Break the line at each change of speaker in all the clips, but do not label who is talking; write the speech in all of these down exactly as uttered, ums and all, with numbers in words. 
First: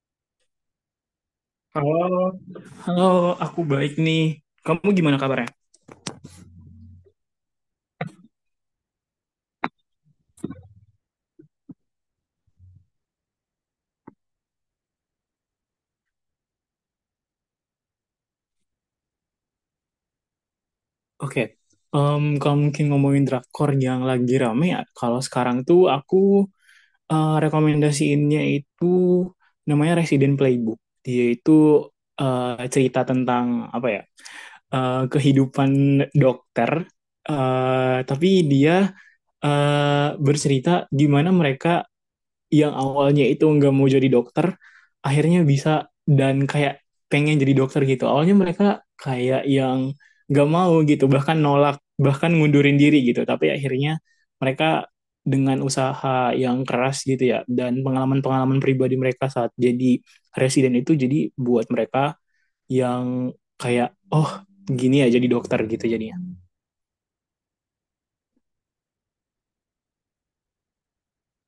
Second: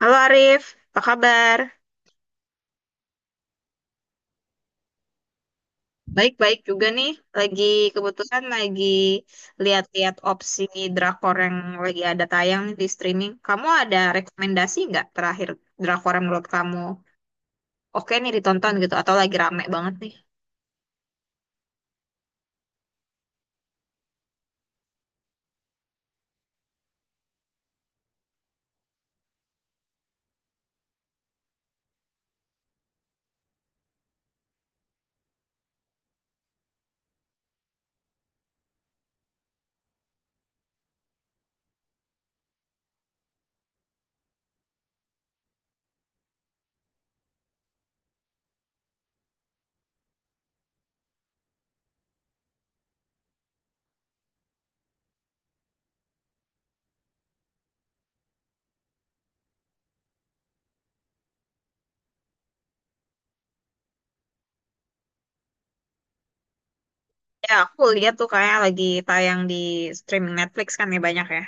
Halo Arif, apa kabar?
Halo, halo, aku baik nih. Kamu gimana kabarnya?
Baik-baik juga nih. Lagi kebetulan lagi lihat-lihat opsi drakor yang lagi ada tayang nih di streaming. Kamu ada rekomendasi nggak terakhir drakor yang menurut kamu oke nih ditonton gitu atau lagi rame banget nih?
Oke, em, kalau mungkin ngomongin drakor yang lagi rame ya, kalau sekarang tuh aku eh, rekomendasiinnya itu namanya Resident Playbook. Dia itu eh, cerita tentang apa ya, eh, kehidupan dokter, eh, tapi dia eh, bercerita gimana mereka yang awalnya itu nggak mau jadi dokter akhirnya bisa dan kayak pengen jadi dokter gitu awalnya mereka kayak yang nggak mau gitu bahkan nolak bahkan ngundurin diri gitu tapi akhirnya mereka dengan usaha yang keras gitu ya dan pengalaman-pengalaman pribadi mereka saat jadi residen itu jadi buat mereka yang kayak oh gini ya jadi dokter gitu jadinya.
Ya aku lihat tuh kayak lagi tayang di streaming Netflix kan ya banyak ya.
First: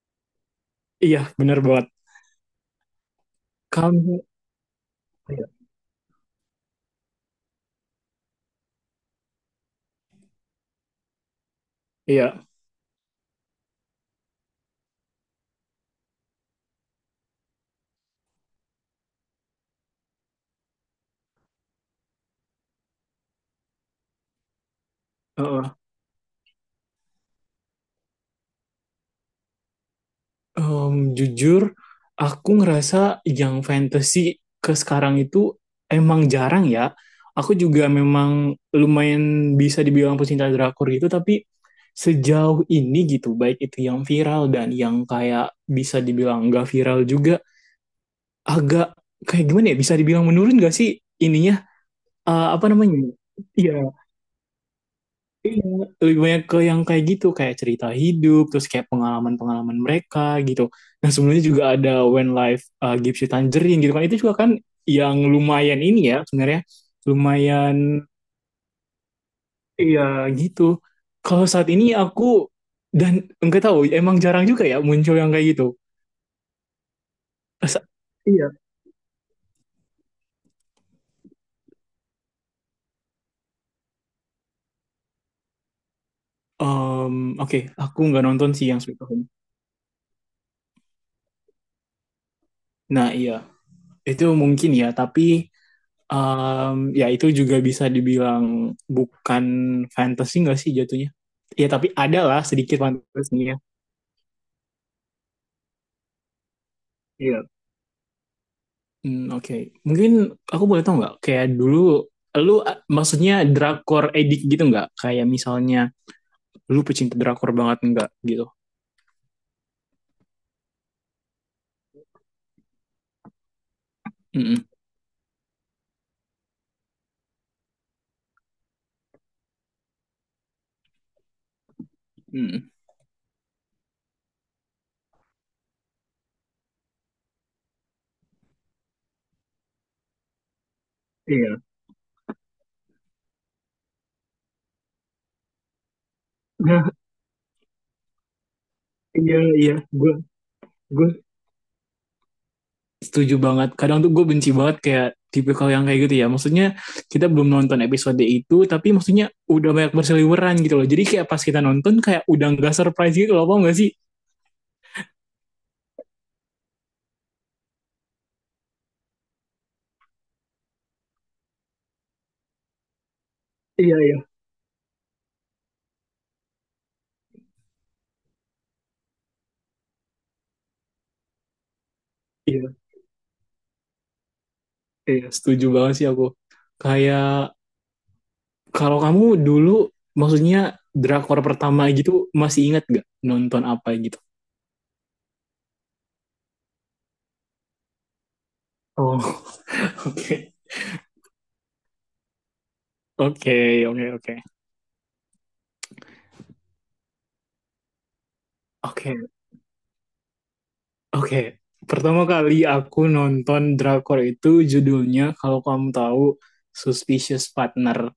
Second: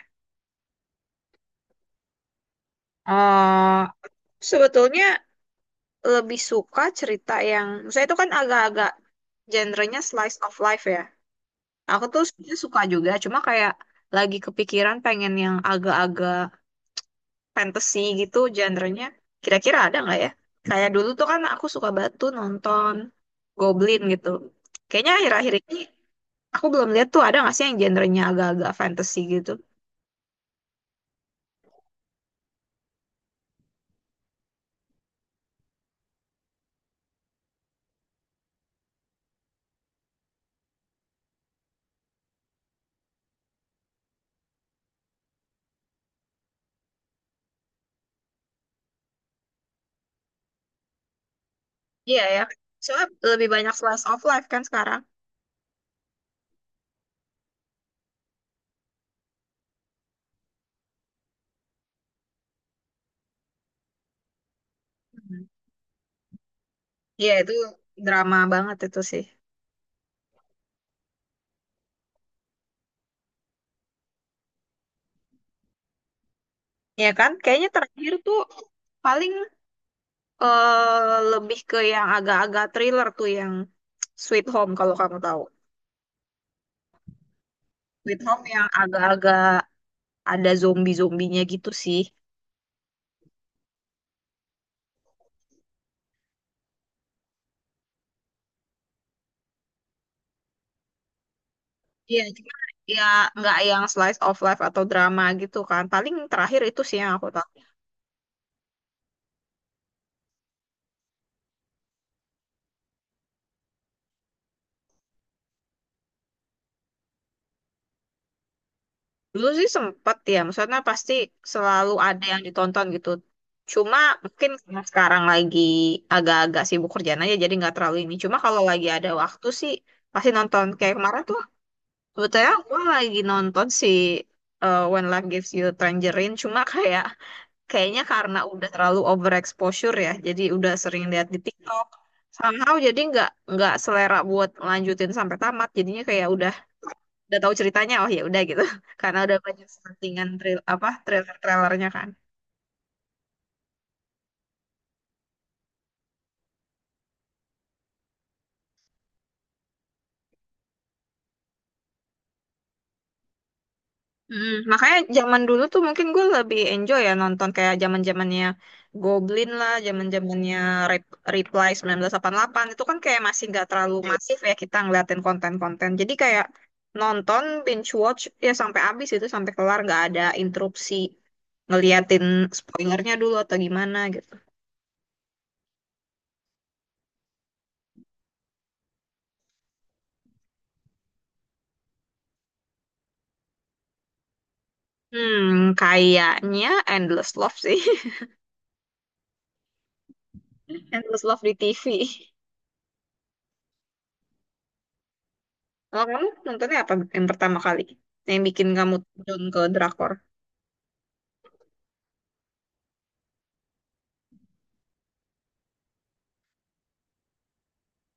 Iya, benar banget.
Eh
Kamu
Sebetulnya
iya
lebih suka cerita yang, saya itu kan agak-agak genrenya slice of life ya. Aku tuh sebenarnya suka juga, cuma kayak lagi kepikiran pengen yang agak-agak fantasy gitu genrenya. Kira-kira ada nggak ya? Kayak dulu tuh kan aku suka banget tuh nonton Goblin gitu. Kayaknya akhir-akhir
uh
ini aku belum lihat tuh ada nggak sih yang genrenya agak-agak fantasy gitu.
Em, jujur, aku ngerasa yang fantasy ke sekarang itu emang jarang ya. Aku juga memang lumayan bisa dibilang pecinta drakor gitu, tapi sejauh ini gitu, baik itu yang viral dan yang kayak bisa dibilang nggak viral juga, agak kayak gimana ya, bisa dibilang menurun gak sih ininya.
Iya ya.
Eh, apa namanya?
Soalnya lebih
Iya,
banyak slice of life kan sekarang.
lebih banyak ke yang kayak gitu, kayak cerita hidup terus kayak pengalaman-pengalaman mereka gitu. Nah, sebelumnya juga ada When Life uh, Gives You Tangerine gitu kan, itu juga kan yang
Hmm.
lumayan ini ya sebenarnya,
Iya itu
lumayan
drama banget itu sih.
iya gitu. Kalau saat ini aku dan enggak tahu emang jarang juga ya muncul yang kayak gitu.
Iya kan? Kayaknya
Sa-
terakhir tuh
Iya.
paling eh lebih ke yang agak-agak thriller tuh yang Sweet Home kalau kamu tahu.
Em, oke, aku
Sweet
nggak
Home
nonton sih
yang
yang Sweet Home.
agak-agak ada zombie-zombinya gitu sih.
Nah iya, itu mungkin ya tapi Um, ya itu juga bisa dibilang bukan fantasi nggak sih jatuhnya? Ya tapi ada
Iya,
lah
cuma
sedikit
ya nggak
fantasinya.
yang slice of life atau drama gitu kan. Paling terakhir itu sih yang aku
Iya.
tahu.
Hmm, oke. Mungkin aku boleh tahu nggak, kayak dulu lu a- maksudnya drakor edik gitu nggak? Kayak misalnya lu pecinta drakor banget nggak gitu?
Dulu sih sempet ya, maksudnya pasti selalu ada yang ditonton gitu. Cuma mungkin
Mm-mm.
karena sekarang lagi agak-agak sibuk kerjaan aja jadi nggak terlalu ini. Cuma kalau lagi ada waktu sih pasti nonton. Kayak kemarin tuh sebetulnya
Mm-mm.
aku lagi nonton si uh, When Life Gives You Tangerine, cuma kayak kayaknya karena udah terlalu overexposure ya, jadi udah sering lihat di
Iya.
TikTok. Somehow jadi nggak nggak selera buat lanjutin sampai tamat, jadinya kayak udah udah tahu ceritanya, oh ya udah gitu, karena udah
Iya,
banyak
iya. Gue
settingan trail apa
gue
trailer-trailernya kan.
setuju banget. Kadang tuh gue benci banget kayak tipikal yang kayak gitu ya. Maksudnya kita belum nonton episode itu, tapi maksudnya udah banyak berseliweran gitu loh. Jadi kayak pas kita nonton kayak udah nggak surprise gitu loh, apa nggak sih?
Mm, makanya zaman dulu tuh mungkin gue lebih enjoy ya nonton kayak zaman zamannya Goblin lah, zaman zamannya Rep- Reply sembilan belas delapan puluh delapan itu kan kayak masih nggak terlalu
Iya,
iya
iya,
masif ya kita ngeliatin konten-konten. Jadi kayak nonton binge watch ya sampai habis itu sampai kelar nggak ada interupsi ngeliatin
iya,
spoilernya dulu atau gimana gitu.
iya. Setuju banget sih aku. Kayak kalau kamu dulu, maksudnya drakor pertama gitu, masih ingat gak nonton apa gitu?
Hmm, kayaknya Endless Love sih,
Oh, oke,
Endless Love di T V.
oke, oke, oke.
Kalau kamu nontonnya apa yang pertama kali yang bikin kamu
Oke,
turun ke drakor?
oke, pertama kali aku nonton drakor itu judulnya, kalau kamu tahu, Suspicious Partner.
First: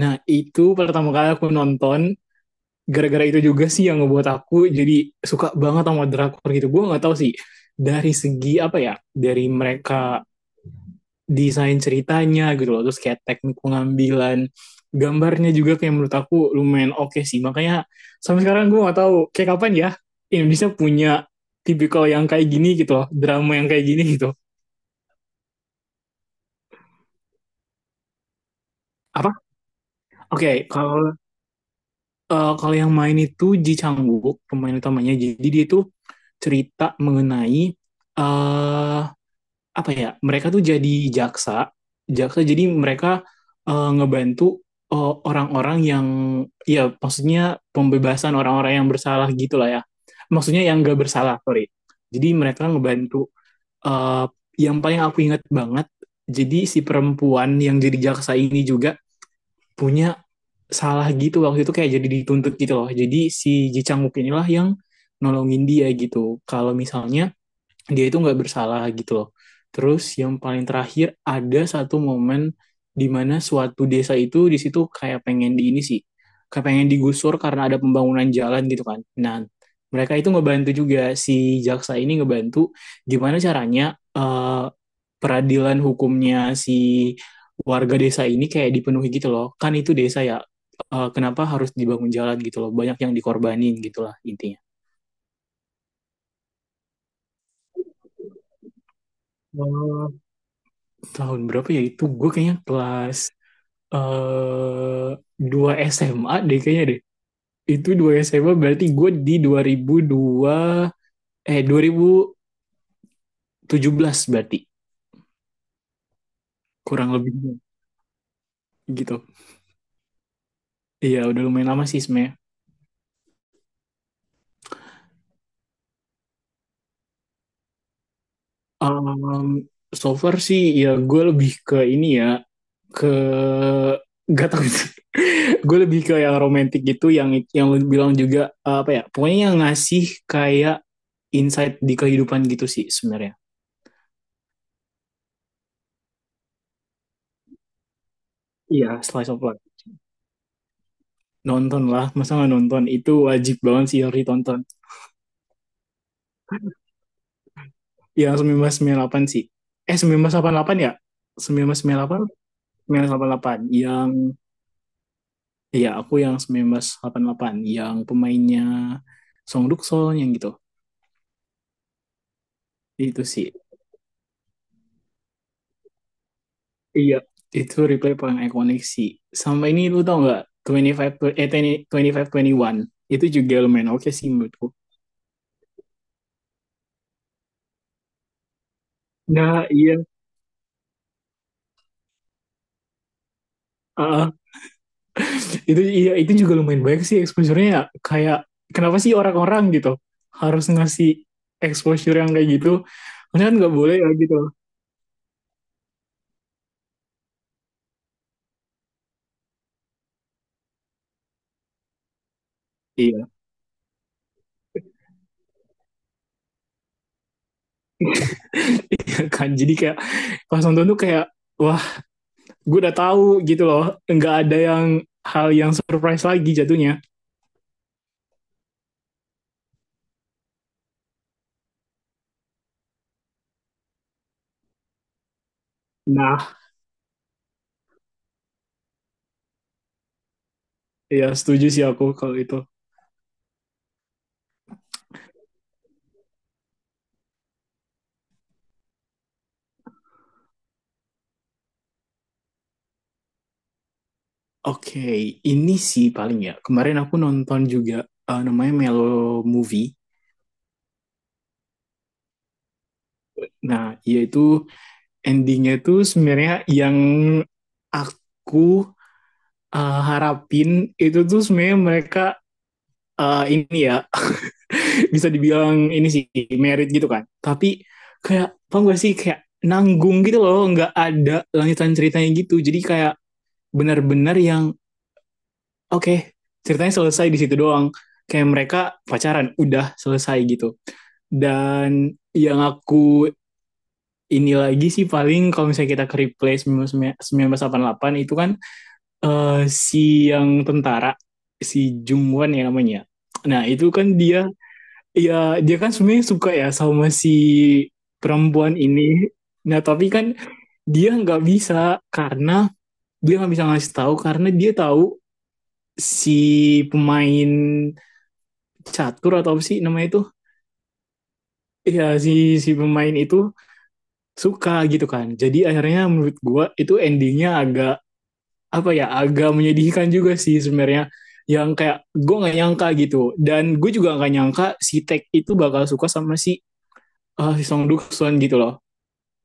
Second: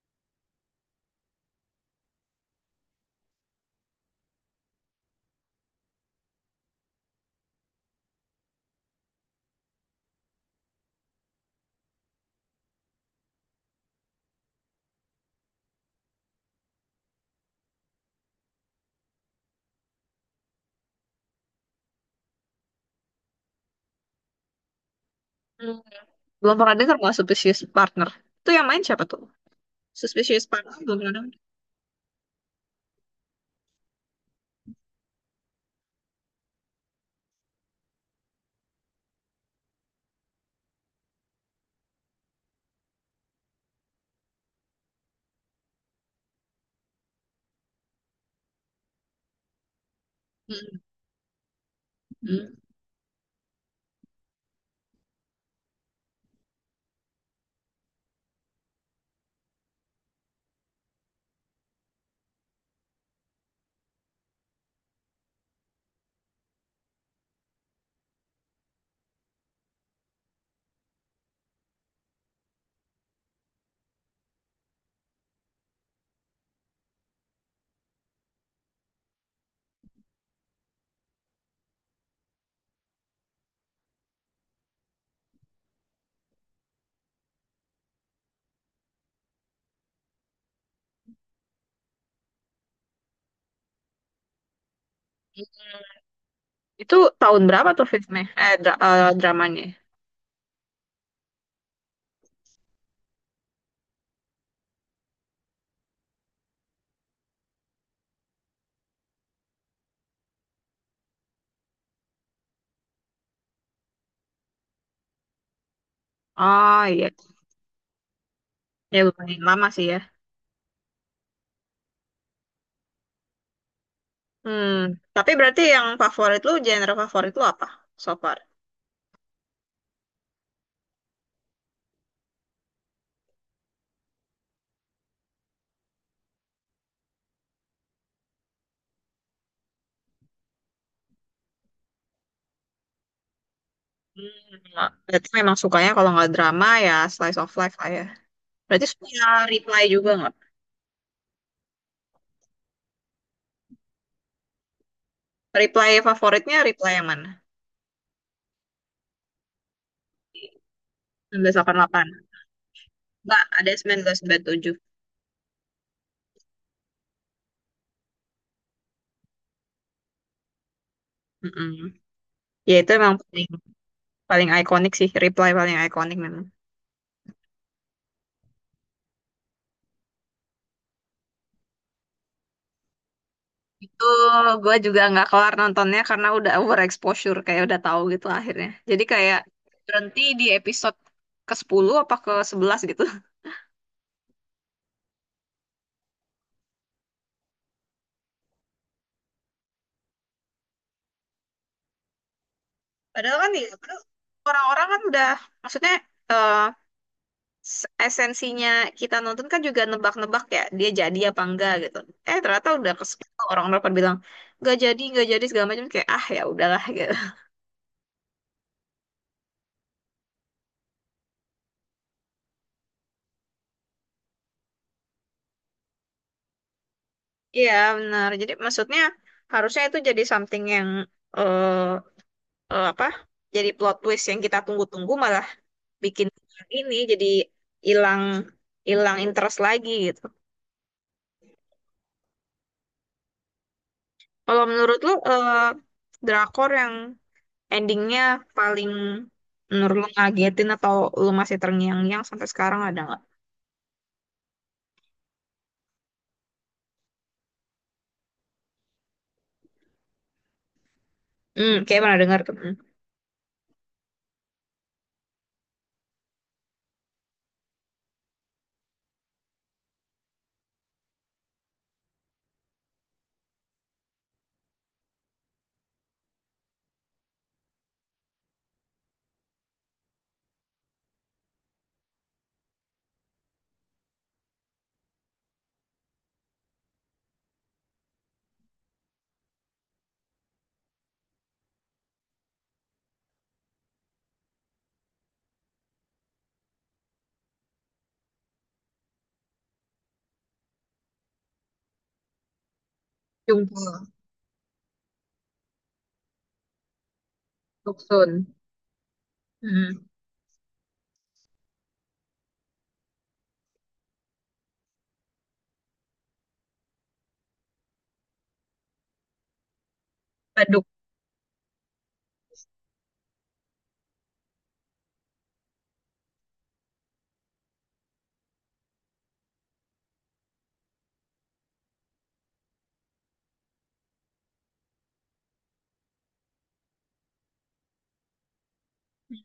Nah, itu pertama kali aku nonton. Gara-gara itu juga sih yang ngebuat aku jadi suka banget sama drakor gitu. Gue nggak tahu sih dari segi apa ya, dari mereka desain ceritanya gitu loh terus kayak teknik pengambilan gambarnya juga kayak menurut aku lumayan oke sih, makanya sampai sekarang gue gak tahu kayak kapan ya Indonesia punya tipikal yang kayak gini gitu loh, drama yang kayak gini gitu.
Belum pernah dengar malah Suspicious Partner. Itu yang main siapa tuh?
Apa,
Suspicious
oke okay,
Partner belum
kalau
pernah dengar.
eh, kalau yang main itu Ji Chang Wook pemain utamanya. Jadi dia itu cerita mengenai eh apa ya, mereka tuh jadi jaksa. Jaksa, jadi mereka eh, ngebantu eh, orang-orang yang, ya maksudnya pembebasan orang-orang yang bersalah gitulah ya, maksudnya yang gak bersalah, sorry. Jadi
Mm-mm.
mereka ngebantu eh, yang paling aku ingat banget, jadi si perempuan yang jadi jaksa ini juga punya salah gitu waktu itu, kayak jadi dituntut gitu loh. Jadi si Ji Chang Wook inilah yang nolongin dia gitu kalau misalnya dia itu nggak bersalah gitu loh. Terus yang paling terakhir ada satu momen di mana suatu desa itu di situ kayak pengen di ini sih, kayak pengen digusur karena ada pembangunan jalan gitu kan. Nah, mereka itu ngebantu juga, si jaksa ini ngebantu gimana caranya eh, peradilan hukumnya si warga desa ini kayak dipenuhi gitu loh. Kan itu desa ya, eh, kenapa harus dibangun jalan gitu loh? Banyak yang dikorbanin gitulah intinya.
Itu tahun berapa tuh filmnya? Eh, dra- eh, dramanya.
Tahun berapa ya itu, gue kayaknya kelas eh dua S M A deh kayaknya deh. Itu dua S M A berarti gue di dua ribu dua eh dua ribu tujuh belas berarti,
Oh iya.
kurang lebih
Ya
gitu.
lumayan lama sih ya.
Iya udah lumayan lama sih sebenarnya.
Hmm. Tapi berarti yang favorit lu, genre favorit lu apa so far?
Um, so far sih ya gue lebih ke ini ya, ke gak tau sih. Gue lebih ke yang romantis gitu, yang yang lu bilang juga, apa ya, pokoknya yang ngasih kayak insight di kehidupan gitu sih sebenarnya.
Hmm. Berarti memang sukanya kalau nggak drama ya slice of life lah ya. Berarti
Iya,
suka
slice of life.
reply juga nggak?
Nonton lah, masa nggak nonton? Itu wajib banget sih, harus ditonton.
Reply favoritnya reply yang mana?
Yang delapan sih. Eh, seribu sembilan ratus delapan puluh delapan ya?
seribu sembilan ratus delapan
Sembilan
puluh
sembilan
delapan
ratus sembilan puluh delapan, seribu sembilan ratus delapan puluh
Nggak,
delapan.
ada
Yang,
sembilan belas sembilan puluh tujuh.
iya aku yang seribu sembilan ratus delapan puluh delapan. Yang pemainnya Song Duk Dukson, yang gitu.
Mm-mm. Ya itu emang
Itu sih.
paling paling ikonik sih, Reply paling ikonik memang.
Iya. Itu replay paling ikonik sih. Sama ini lu tau nggak? dua puluh lima, eh, dua puluh dua puluh lima, dua puluh satu. Itu juga lumayan
Itu
oke sih menurutku.
gue juga nggak kelar nontonnya karena udah overexposure kayak udah tahu gitu akhirnya. Jadi kayak
Nah, iya.
berhenti di episode ke sepuluh apa ke sebelas gitu.
Ah, itu iya, itu juga lumayan banyak sih exposure-nya ya. Kayak kenapa sih orang-orang gitu harus ngasih exposure yang kayak gitu,
Padahal
karena
kan
kan
ya,
nggak boleh ya gitu.
padahal orang-orang kan udah, maksudnya eh, s- esensinya kita nonton kan juga nebak-nebak ya, dia jadi apa enggak gitu. Eh ternyata udah kesel
Iya.
orang-orang pada bilang nggak jadi, nggak jadi segala macam kayak ah ya udahlah gitu.
Kan jadi kayak pas nonton tuh kayak wah, gue udah tahu gitu loh, nggak ada yang, hal yang surprise lagi jatuhnya.
Iya, benar. Jadi maksudnya harusnya itu jadi something yang eh eh, apa? Jadi plot twist yang kita tunggu-tunggu malah bikin
Nah
ini jadi hilang hilang interest lagi gitu.
ya, setuju sih aku kalau itu.
Kalau menurut lu eh, drakor yang endingnya paling menurut lu ngagetin atau lu masih terngiang-ngiang sampai sekarang ada nggak?
Oke, ini sih paling ya kemarin aku nonton juga eh, namanya Melo Movie.
Hmm, kayak pernah dengar tuh. Hmm.
Nah yaitu endingnya tuh sebenarnya yang aku eh, harapin itu tuh sebenarnya mereka eh, ini ya bisa dibilang ini sih merit gitu kan, tapi kayak paham gak sih kayak nanggung gitu loh, nggak ada lanjutan ceritanya gitu. Jadi kayak benar-benar yang oke okay, ceritanya selesai di situ doang, kayak mereka pacaran udah selesai gitu. Dan yang aku ini lagi sih paling, kalau misalnya kita ke replay seribu sembilan ratus delapan puluh delapan, itu kan eh, si yang tentara, si Jungwon ya namanya. Nah itu
Jungkook,
kan dia, ya dia kan sebenarnya suka ya sama si
Doksun,
perempuan ini. Nah
hmm.
tapi kan dia nggak bisa karena dia nggak bisa ngasih tahu karena dia tahu si pemain catur atau apa sih namanya itu,
Baduk,
ya si si pemain itu suka gitu kan. Jadi akhirnya menurut gue itu endingnya agak apa ya, agak menyedihkan juga sih sebenarnya, yang kayak gue nggak nyangka gitu. Dan gue juga nggak nyangka si Tech itu bakal suka sama si uh, si Song duksun gitu loh.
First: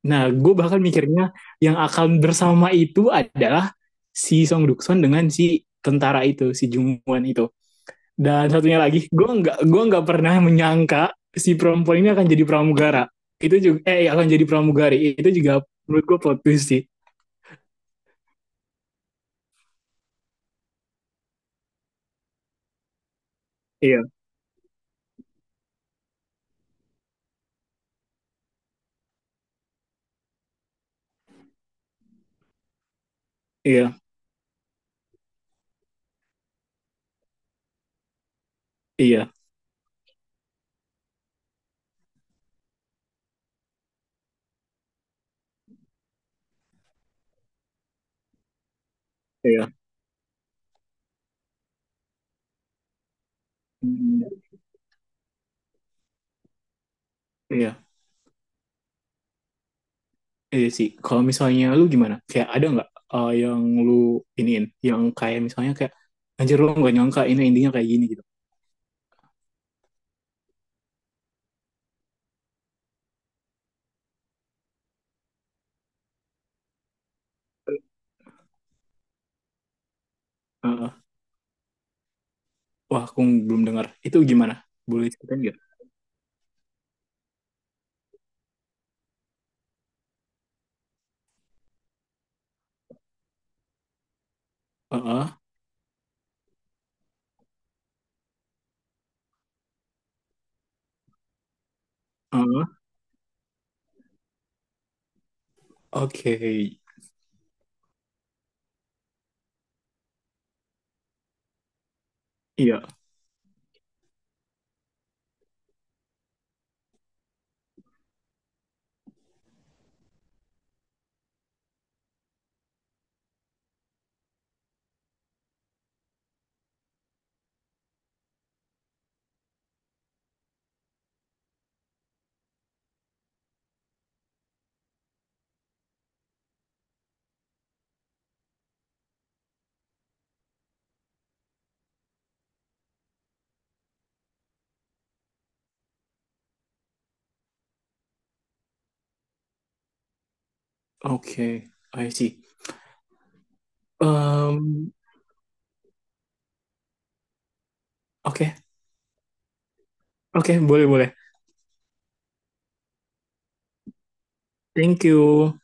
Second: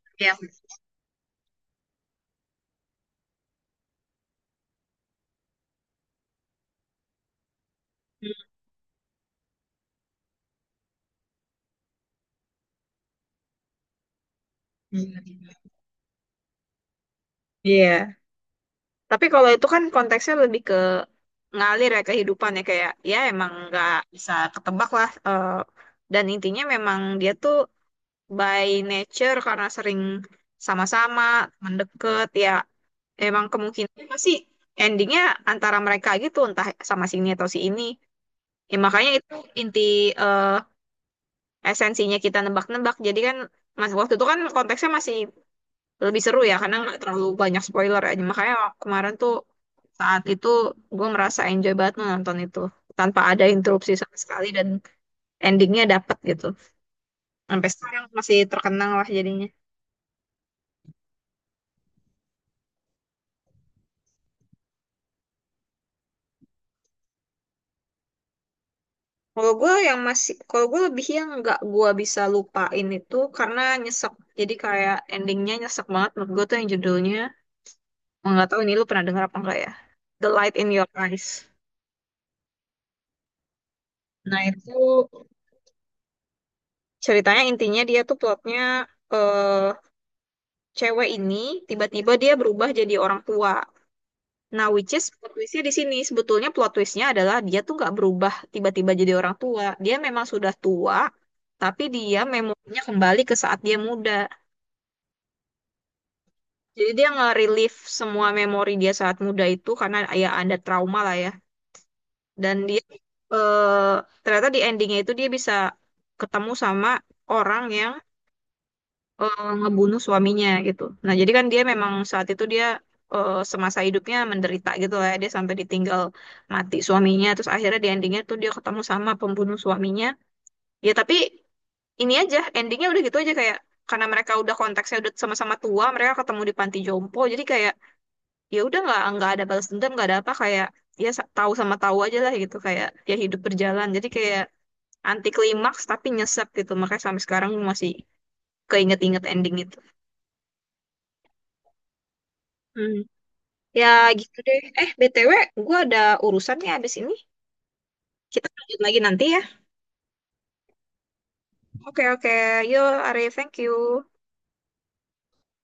Nah
ya.
gue bahkan mikirnya yang akan bersama itu adalah si Song duksun dengan si tentara itu, si Jungwon itu. Dan satunya lagi gue nggak gue nggak pernah menyangka si perempuan ini akan jadi pramugara itu juga, eh iya, akan jadi
Hmm.
pramugari itu juga. Menurut gue plot twist sih.
Iya. Tapi kalau itu kan konteksnya lebih ke ngalir ya kehidupan ya kayak ya emang nggak
Iya,
bisa ketebak lah eh, dan intinya memang dia tuh by nature karena sering sama-sama mendekat ya emang
iya,
kemungkinan pasti endingnya antara mereka gitu entah sama sini atau si ini ya makanya
iya,
itu inti eh, esensinya kita nebak-nebak jadi kan mas waktu itu kan konteksnya masih lebih seru ya karena nggak terlalu banyak spoiler ya makanya kemarin tuh
iya.
saat itu gue merasa enjoy banget nonton itu tanpa ada interupsi sama
Hmm,
sekali dan endingnya dapet gitu. Sampai
iya.
sekarang masih terkenang lah jadinya.
Iya sih, kalau misalnya lu gimana? Kayak ada nggak eh, yang lu iniin, yang kayak misalnya kayak anjir lu nggak nyangka ini endingnya kayak gini gitu.
Kalau gue yang masih, kalau gue lebih yang nggak gue bisa lupain itu karena nyesek. Jadi kayak endingnya nyesek banget menurut gue tuh yang judulnya nggak tahu ini lu pernah dengar apa enggak ya, The Light in Your
Heeh.
Eyes.
Wah, aku belum dengar. Itu
Nah
gimana?
itu
Boleh ceritain nggak?
ceritanya intinya dia tuh plotnya eh cewek ini tiba-tiba dia berubah jadi orang tua. Nah, which is
Heeh.
plot twist-nya di sini sebetulnya plot twist-nya adalah dia tuh nggak berubah tiba-tiba jadi orang tua. Dia memang sudah tua, tapi dia
Heeh.
memorinya kembali ke saat dia muda.
Oke.
Jadi dia nge-relive semua memori dia saat muda itu karena ya ada trauma lah ya. Dan dia
Iya.
eh, ternyata di endingnya itu dia bisa ketemu sama orang yang eh, ngebunuh suaminya gitu. Nah, jadi kan dia memang saat itu dia eh, semasa hidupnya menderita gitu lah ya. Dia sampai ditinggal mati suaminya. Terus akhirnya di endingnya tuh dia ketemu sama pembunuh suaminya. Ya tapi ini aja endingnya udah gitu aja kayak karena mereka udah konteksnya udah sama-sama tua, mereka ketemu di panti jompo. Jadi kayak ya udah nggak nggak ada balas dendam, nggak ada apa kayak ya sa- tahu sama tahu aja lah gitu kayak ya hidup berjalan. Jadi kayak anti klimaks tapi nyesek gitu. Makanya sampai sekarang masih keinget-inget ending itu.
Oke. I see.
Ya gitu deh. Eh,
Em,
B T W, gue ada urusan nih abis ini. Kita
oke.
lanjut lagi nanti ya.
Oke, boleh boleh.
Oke, oke. Yo, Arif, thank you.
Thank you.